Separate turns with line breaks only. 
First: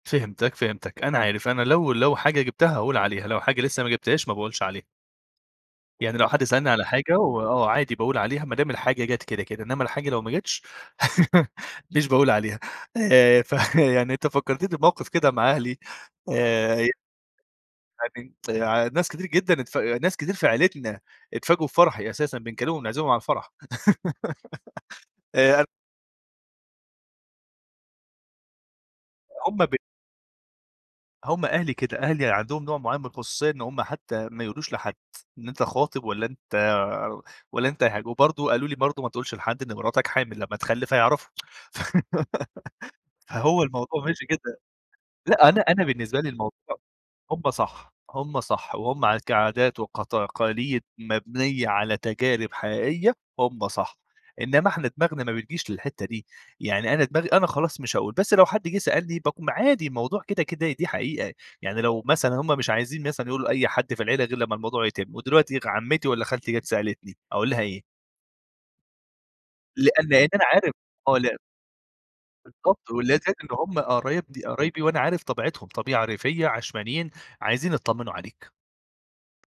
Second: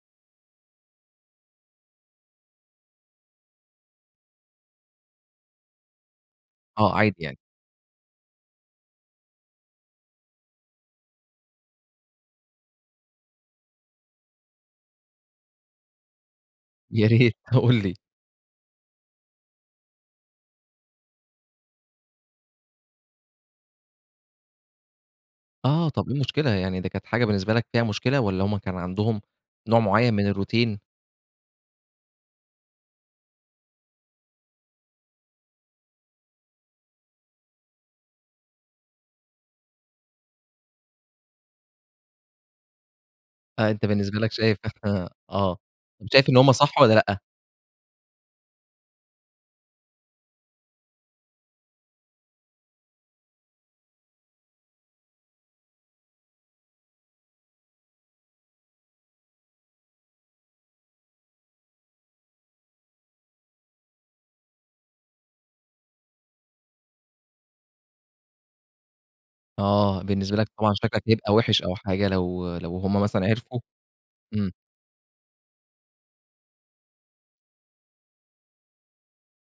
فهمتك، فهمتك أنا عارف، أنا لو لو حاجة جِبتها هاقول عليها، لو حاجة لسه ما جِبتهاش ما باقولش عليها. يعني لو حد سألني على
آه عادي
حاجة
يعني.
وآه عادي باقول عليها، ما دام الحاجة جات كده، كده. إنما الحاجة لو ما جاتش مش باقول عليها آآ ف يعني أنت فكرتني بموقف كده مع أهلي، آآ ه
يا ريت قُل لي.
[unintelligible] آآ ع ناس كتير جدًا اتف ناس كتير في عيلتنا اتفاجئوا بفرحي أساسًا، بنكلمهم نعزمهم على الفرح آآ أ
آه طب إيه المشكلة؟ يعني ده كانت حاجة بالنسبة لك فيها مشكلة، والّا هُم كان عندهم
هُم ب
نوع معين من الروتين؟
هُم أهلي كده، أهلي عندهم نوع معين من الخصوصية إن هُم حتى ما يقولوش لحد، إن أنت خاطب والّا أنت والّا أنت ه وبرضه قالوا لي برضه ما تقولش لحد إن مراتك حامل، لما تخلف هيعرفوا فهو
آآ أنت
الموضوع
بالنسبة
ماشي
لك شايف
كده،
[unintelligible]
لأ
آه.
أنا أنا
طب
بالنسبة لي
شايف إن هُم
الموضوع
صح والّا لأ؟
هُم صح، هُم صح وهُم ع كعادات، وكتقاليد مبنية على تجارب حقيقية هُم صح، إنما إحنا دماغنا ما بتجيش للحتة دي، يعني أنا دماغي أنا خلاص مش هاقول، بس لو حد جه سألني باقوم عادي الموضوع كده كده دي حقيقة، يعني لو مثلًا هُم مش عايزين مثلًا يقولوا لأي حد في العيلة غير لما الموضوع يتم، ودلوقتي عمتي والّا خالتي جات سألتني أقول لها إيه؟
آه
لأن لأن
بالنسبة
أنا
لك
عارف
طبعًا شكلك
آه
هيبقى
ل
وحِش أو حاجة لو لو
بالضبط، و
هُم مثلًا
[unintelligible] إن
عرفوا
هُم قرايبن
إمم.
قرايبي وأنا عارف طبيعتهم، طبيعة ريفية، عشمانيين، عايزين يتطمنوا عليك.